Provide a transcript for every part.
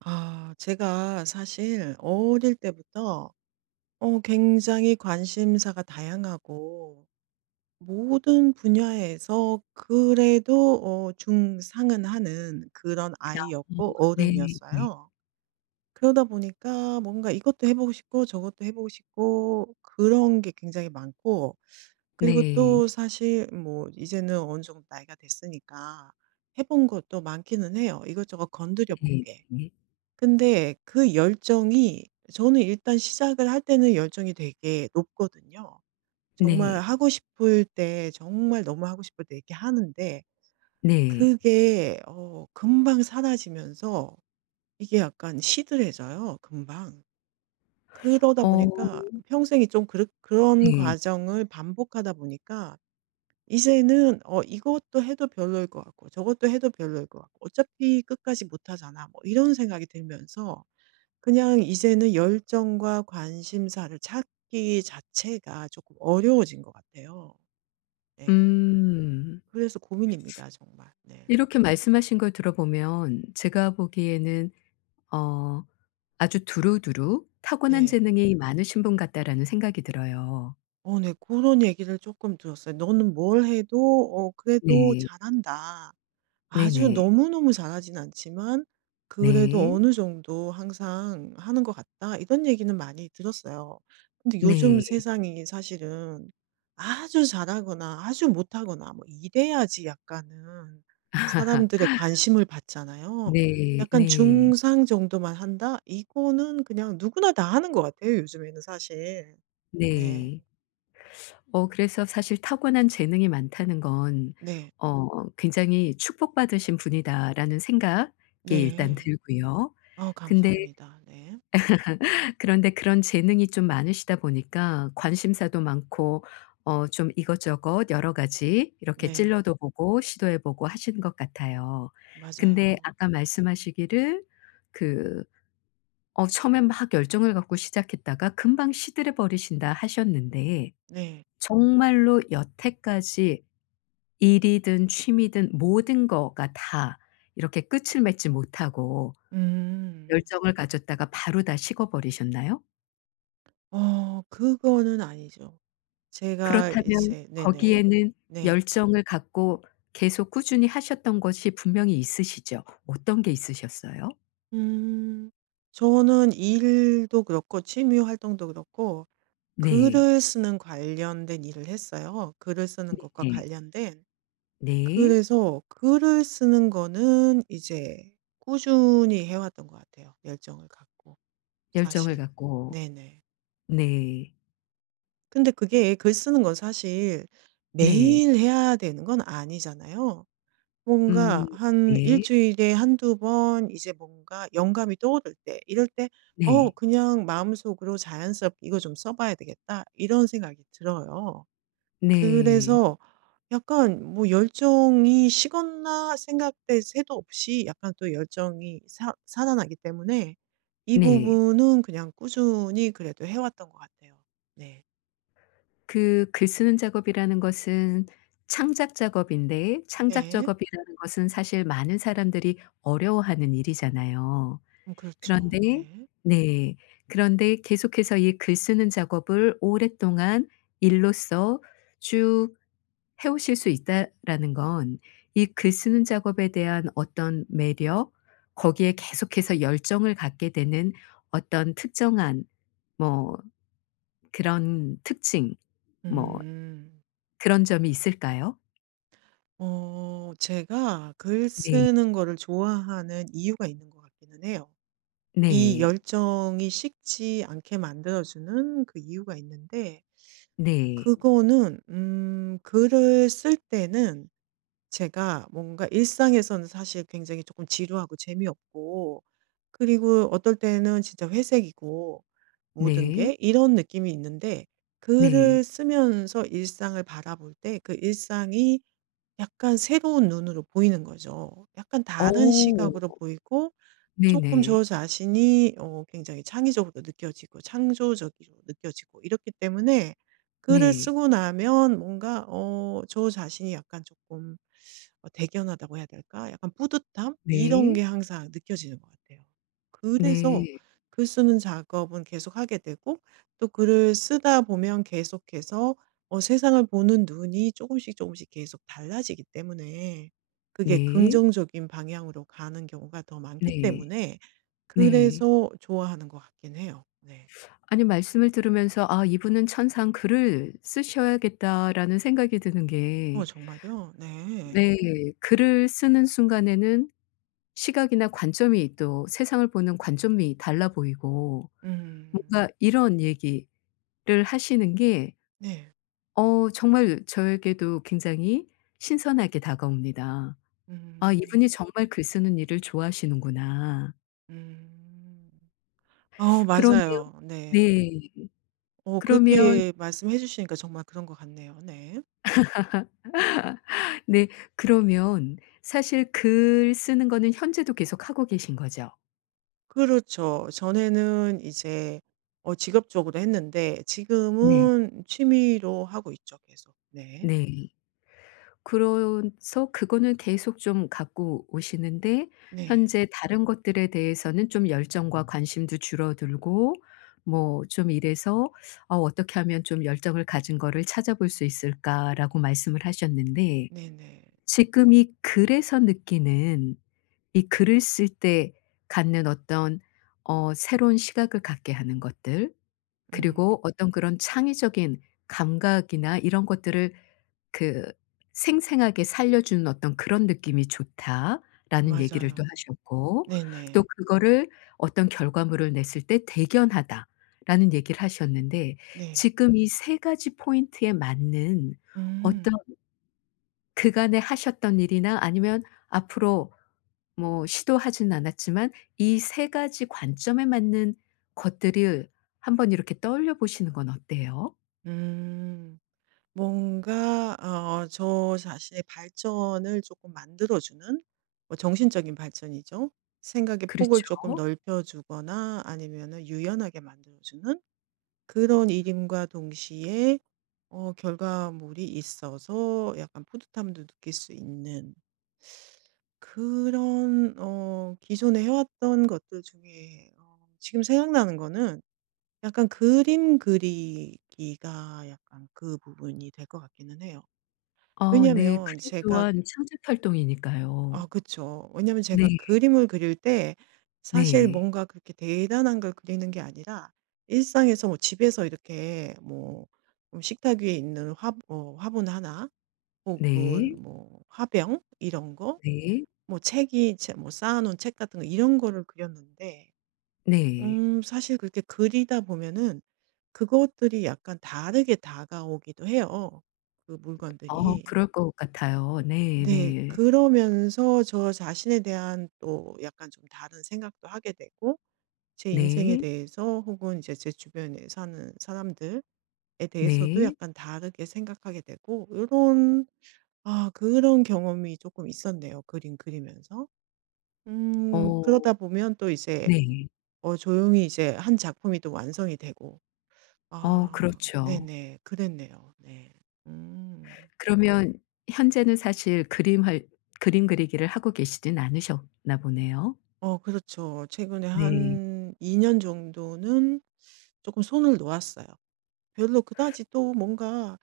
제가 사실 어릴 때부터 굉장히 관심사가 다양하고 모든 분야에서 그래도 중상은 하는 그런 어 아이였고 네. 네. 어른이었어요. 그러다 보니까 뭔가 이것도 해 보고 싶고 저것도 해 보고 싶고 그런 게 굉장히 많고, 그리고 네. 또 사실 뭐 이제는 어느 정도 나이가 됐으니까 해본 것도 많기는 해요, 이것저것 건드려 본 게. 네. 근데 그 열정이, 저는 일단 시작을 할 때는 열정이 되게 높거든요. 정말 네. 하고 싶을 때 정말 너무 하고 싶을 때 이렇게 하는데 네. 그게 금방 사라지면서 이게 약간 시들해져요 금방. 그러다 어 보니까 평생이 좀 그르 그런 네. 과정을 반복하다 보니까 이제는 '이것도 해도 별로일 것 같고 저것도 해도 별로일 것 같고 어차피 끝까지 못 하잖아.' 뭐 이런 생각이 들면서 그냥 이제는 열정과 관심사를 찾기 자체가 조금 어려워진 것 같아요. 네. 음. 그래서 고민입니다, 정말. 네. 이렇게 말씀하신 걸 들어보면 제가 보기에는 어 아주 두루두루 '타고난 네. 재능이 많으신 분 같다.'라는 생각이 들어요. 어 네. 그런 얘기를 조금 들었어요. "너는 뭘 해도 그래도 네. 잘한다." 아주 네네. 너무너무 잘하진 않지만 그래도 네. 어느 정도 항상 하는 것 같다. 이런 얘기는 많이 들었어요. 근데 네. 요즘 네. 세상이 사실은 아주 잘하거나 아주 못하거나 뭐 이래야지 약간은 사람들의 관심을 받잖아요. 네. 약간 네. 중상 정도만 한다? 이거는 그냥 누구나 다 하는 것 같아요, 요즘에는 사실. 네. 네. 어 그래서 사실 '타고난 재능이 많다는 건 네. 굉장히 축복받으신 분이다.'라는 생각이 일단 네. 들고요. 어 근데 감사합니다. 네. 그런데 그런 재능이 좀 많으시다 보니까 관심사도 많고 좀 이것저것 여러 가지 이렇게 네. 찔러도 보고 시도해 보고 하시는 것 같아요. 근데 맞아요. 아까 말씀하시기를 그 처음에 막 열정을 갖고 시작했다가 금방 시들해 버리신다 하셨는데 네. 정말로 여태까지 일이든 취미든 모든 거가 다 이렇게 끝을 맺지 못하고 음. 열정을 가졌다가 바로 다 식어버리셨나요? 어 그거는 아니죠. 제가 그렇다면 이제 네네. 거기에는 네. 열정을 갖고 계속 꾸준히 하셨던 것이 분명히 있으시죠? 어떤 게 있으셨어요? 음. 저는 일도 그렇고 취미 활동도 그렇고 네. 글을 쓰는 관련된 일을 했어요. 글을 쓰는 것과 네. 관련된. 네. 그래서 글을 쓰는 거는 이제 꾸준히 해 왔던 것 같아요, 열정을 갖고 열정을 사실. 갖고. 네네. 네. 근데 그게 글 쓰는 건 사실 네. 매일 해야 되는 건 아니잖아요. 음. 뭔가 한 일 네. 주일에 한두 번 이제 뭔가 영감이 떠오를 때 이럴 때 네. 그냥 마음속으로 자연스럽게 이거 좀 써 봐야 되겠다.' 이런 생각이 들어요. 네. 그래서 약간 뭐 '열정이 식었나?' 생각될 새도 없이 약간 또 열정이 사 살아나기 때문에 이 네. 부분은 그냥 꾸준히 그래도 해 왔던 것 같아요. 네. 그 글 쓰는 작업이라는 것은 창작 작업인데, 창작 네. 작업이라는 것은 사실 많은 사람들이 어려워하는 일이잖아요. 그렇죠. 그런데 네. 네. 그런데 계속해서 이 글 쓰는 작업을 오랫동안 일로서 쭉 해 오실 수 있다라는 건 이 글 쓰는 작업에 대한 어떤 매력, 거기에 계속해서 열정을 갖게 되는 어떤 특정한, 뭐 그런 특징, 뭐 음. 음. 그런 점이 있을까요? 어 제가 글 네. 쓰는 거를 좋아하는 이유가 있는 것 같기는 해요. 이 네. 열정이 식지 않게 만들어 주는 그 이유가 있는데, 네. 그거는 글을 쓸 때는 제가 뭔가 일상에서는 사실 굉장히 조금 지루하고 재미없고, 그리고 어떨 때는 진짜 회색이고 모든 네. 게 이런 느낌이 있는데, 글을 네. 쓰면서 일상을 바라볼 때 그 일상이 약간 새로운 눈으로 보이는 거죠. 약간 다른 어. 시각으로 보이고 조금 저 네네. 자신이 굉장히 창의적으로 느껴지고 창조적으로 느껴지고 이렇기 때문에 글을 네. 쓰고 나면 뭔가 저 자신이 약간 조금 대견하다고 해야 될까? 약간 뿌듯함? 이런 네. 게 항상 느껴지는 것 같아요. 네. 그래서 네. 글 쓰는 작업은 계속하게 되고 또 글을 쓰다 보면 계속해서 세상을 보는 눈이 조금씩 조금씩 계속 달라지기 때문에, 그게 네. 긍정적인 방향으로 가는 경우가 더 많기 네. 때문에 네. 그래서 좋아하는 것 같긴 해요. 네. 아니 말씀을 들으면서 '아 이분은 천상 글을 쓰셔야겠다.'라는 생각이 드는 어 게, 정말요? 네. 네 글을 쓰는 순간에는 시각이나 관점이, 또 세상을 보는 관점이 달라 보이고 음. 뭔가 이런 얘기를 하시는 게 네. 정말 저에게도 굉장히 신선하게 다가옵니다. '아 이분이 음. 정말 글 쓰는 일을 좋아하시는구나.' 음. 어 그러면 맞아요. 네. 네. 어 그러면 그렇게 말씀해 주시니까 정말 그런 것 같네요. 네. 네 그러면 사실 글 쓰는 거는 현재도 계속하고 계신 거죠? 그렇죠. 전에는 이제 직업적으로 했는데 네. 지금은 취미로 하고 있죠 계속. 네. 네. 그래서 그거는 계속 좀 갖고 오시는데 네. 현재 다른 것들에 대해서는 좀 열정과 관심도 줄어들고 뭐 좀 이래서 어떻게 하면 좀 열정을 가진 거를 찾아볼 수 있을까?'라고 말씀을 하셨는데 네네. 지금 이 글에서 느끼는, 이 글을 쓸 때 갖는 어떤 새로운 시각을 갖게 하는 것들, 음. 그리고 어떤 그런 창의적인 감각이나 이런 것들을 그 "생생하게 살려주는 어떤 그런 느낌이 좋다."라는 얘기를 또 맞아요. 하셨고 또 네네. "그거를 어떤 결과물을 냈을 때 대견하다."라는 얘기를 하셨는데 네. 지금 이 세 가지 포인트에 맞는 어떤 음. 그간에 하셨던 일이나, 아니면 앞으로 뭐 시도하진 않았지만 이 세 가지 관점에 맞는 것들을 한번 이렇게 떠올려 보시는 건 어때요? 음. 뭔가 저 자신의 발전을 조금 만들어주는, 뭐 정신적인 발전이죠. 생각의 그렇죠. 폭을 조금 넓혀 주거나 아니면은 유연하게 만들어 주는 그런 일임과 동시에 결과물이 있어서 약간 뿌듯함도 느낄 수 있는 그런, 기존에 해 왔던 것들 중에 지금 생각나는 거는 약간 그림 그리기가 약간 그 부분이 될 것 같기는 해요. 어 네. 왜냐면 그림 제가, 또한 창작 아 활동이니까요. 그쵸. 왜냐면 제가 네. 그림을 그릴 때 사실 네. 뭔가 그렇게 대단한 걸 그리는 게 아니라 일상에서 뭐 집에서 이렇게 뭐 식탁 위에 있는 화 화분 하나 네. 혹은 뭐 화병 이런 거, 네. 뭐 책이 제 뭐 쌓아 놓은 책 같은 거 이런 거를 그렸는데 네. 사실 그렇게 그리다 보면은 그것들이 약간 다르게 다가오기도 해요, 그 어 물건들이. 그럴 것 같아요. 네 네. 네. 그러면서 저 자신에 대한 또 약간 좀 다른 생각도 하게 되고 제 인생에 네. 대해서 혹은 이제 제 주변에 사는 사람들에 대해서도 네. 약간 다르게 생각하게 되고 이런, 아 그런 경험이 조금 있었네요, 그림 그리면서. 어 그러다 보면 또 이제 네. 조용히 이제 한 작품이 또 완성이 되고. 어 아 그렇죠. 네네. 그랬네요. 네. 음. 그러면 현재는 사실 그림 그리기를 하고 계시진 않으셨나 보네요. 어 그렇죠. 최근에 네. 한 2년 정도는 조금 손을 놓았어요. 별로 그다지 또 뭔가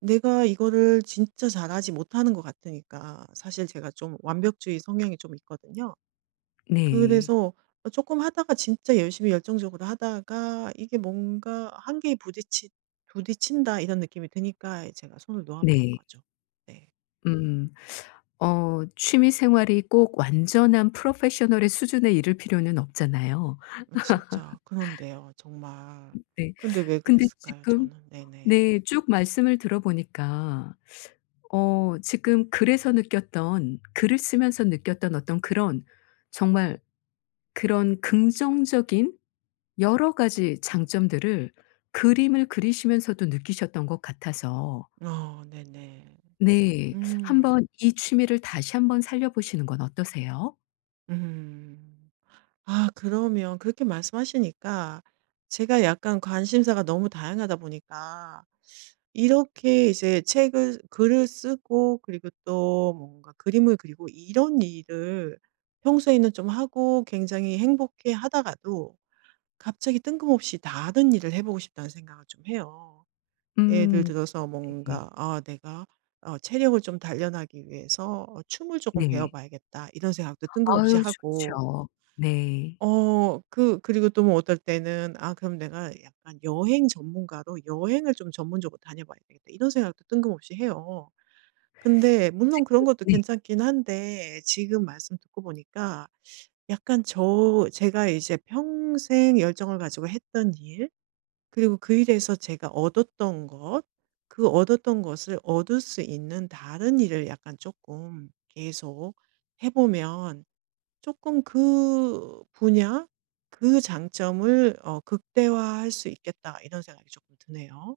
내가 이거를 진짜 잘하지 못하는 것 같으니까. 사실 제가 좀 완벽주의 성향이 좀 있거든요. 네. 그래서 어, 조금 하다가 진짜 열심히 열정적으로 하다가 이게 뭔가 한계에 부딪히 부딪힌다 이런 느낌이 드니까 제가 손을 놓아 버린 네. 거죠. 네. 음. 취미 생활이 꼭 완전한 프로페셔널의 수준에 이를 필요는 없잖아요. 어 진짜 그런데요 정말. 네. 근데 왜 근데 그랬을까요 지금 저는? 네네. 네 쭉 말씀을 들어보니까 지금 글에서 느꼈던, 글을 쓰면서 느꼈던 어떤 그런 정말 그런 긍정적인 여러 가지 장점들을 그림을 그리시면서도 느끼셨던 것 같아서 어 네네. 네. 음. 한번 이 취미를 다시 한번 살려 보시는 건 어떠세요? 음. 아 그러면 그렇게 말씀하시니까 제가 약간 관심사가 너무 다양하다 보니까 이렇게 이제 책을 글을 쓰고 그리고 또 뭔가 그림을 그리고 이런 일을 평소에는 좀 하고 굉장히 행복해 하다가도 갑자기 뜬금없이 다른 일을 해 보고 싶다는 생각을 좀 해요. 예를 음 들어서 네. 뭔가 '아 내가 체력을 좀 단련하기 위해서 춤을 조금 배워 네. 봐야겠다.' 이런 생각도 뜬금없이 아유 하고 좋죠. 네. 그리고 또 뭐 어떨 때는 '아 그럼 내가 약간 여행 전문가로 여행을 좀 전문적으로 다녀 봐야 되겠다.' 이런 생각도 뜬금없이 해요. 근데 물론 지금 그런 것도 네. 괜찮긴 한데 지금 말씀 듣고 보니까 약간 제가 이제 평생 열정을 가지고 했던 일 그리고 그 일에서 제가 얻었던 것, 그 얻었던 것을 얻을 수 있는 다른 일을 약간 조금 계속 해 보면 조금 그 분야, 그 장점을 '극대화할 수 있겠다.' 이런 생각이 조금 드네요.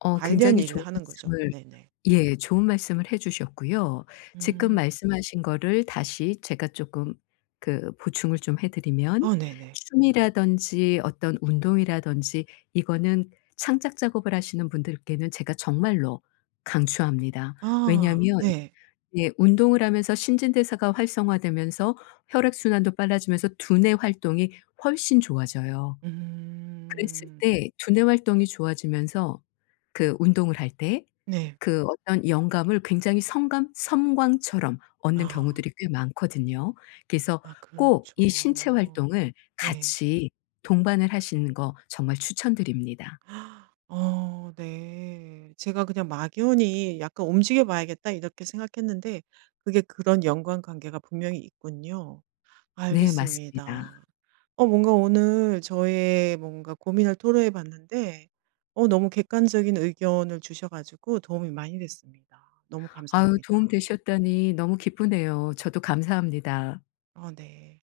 어 관련 굉장히 일을 좋은 하는 거죠. 말씀을. 네네. 예. 좋은 말씀을 해 주셨고요. 지금 음. 말씀하신 거를 다시 제가 조금 그 보충을 좀 해 드리면 어 네네. 춤이라든지 어떤 운동이라든지 이거는 창작 작업을 하시는 분들께는 제가 정말로 강추합니다. 아 왜냐하면 네. 예 운동을 하면서 신진대사가 활성화되면서 혈액순환도 빨라지면서 두뇌 활동이 훨씬 좋아져요. 그랬을 음. 때 두뇌 활동이 좋아지면서 그 운동을 할 때 네. 그 어떤 영감을 굉장히 성감 섬광처럼 얻는 아. 경우들이 꽤 많거든요. 그래서 아 꼭 이 신체 그렇죠. 활동을 네. 같이 동반을 하시는 거 정말 추천드립니다. 어 네. 제가 그냥 막연히 '약간 움직여 봐야겠다.' 이렇게 생각했는데 그게 그런 연관관계가 분명히 있군요. 네 맞습니다. 알겠습니다. 어 뭔가 오늘 저의 뭔가 고민을 토로해 봤는데 너무 객관적인 의견을 주셔 가지고 도움이 많이 됐습니다. 너무 아유 도움 감사합니다. 되셨다니 너무 기쁘네요. 저도 감사합니다. 어 네.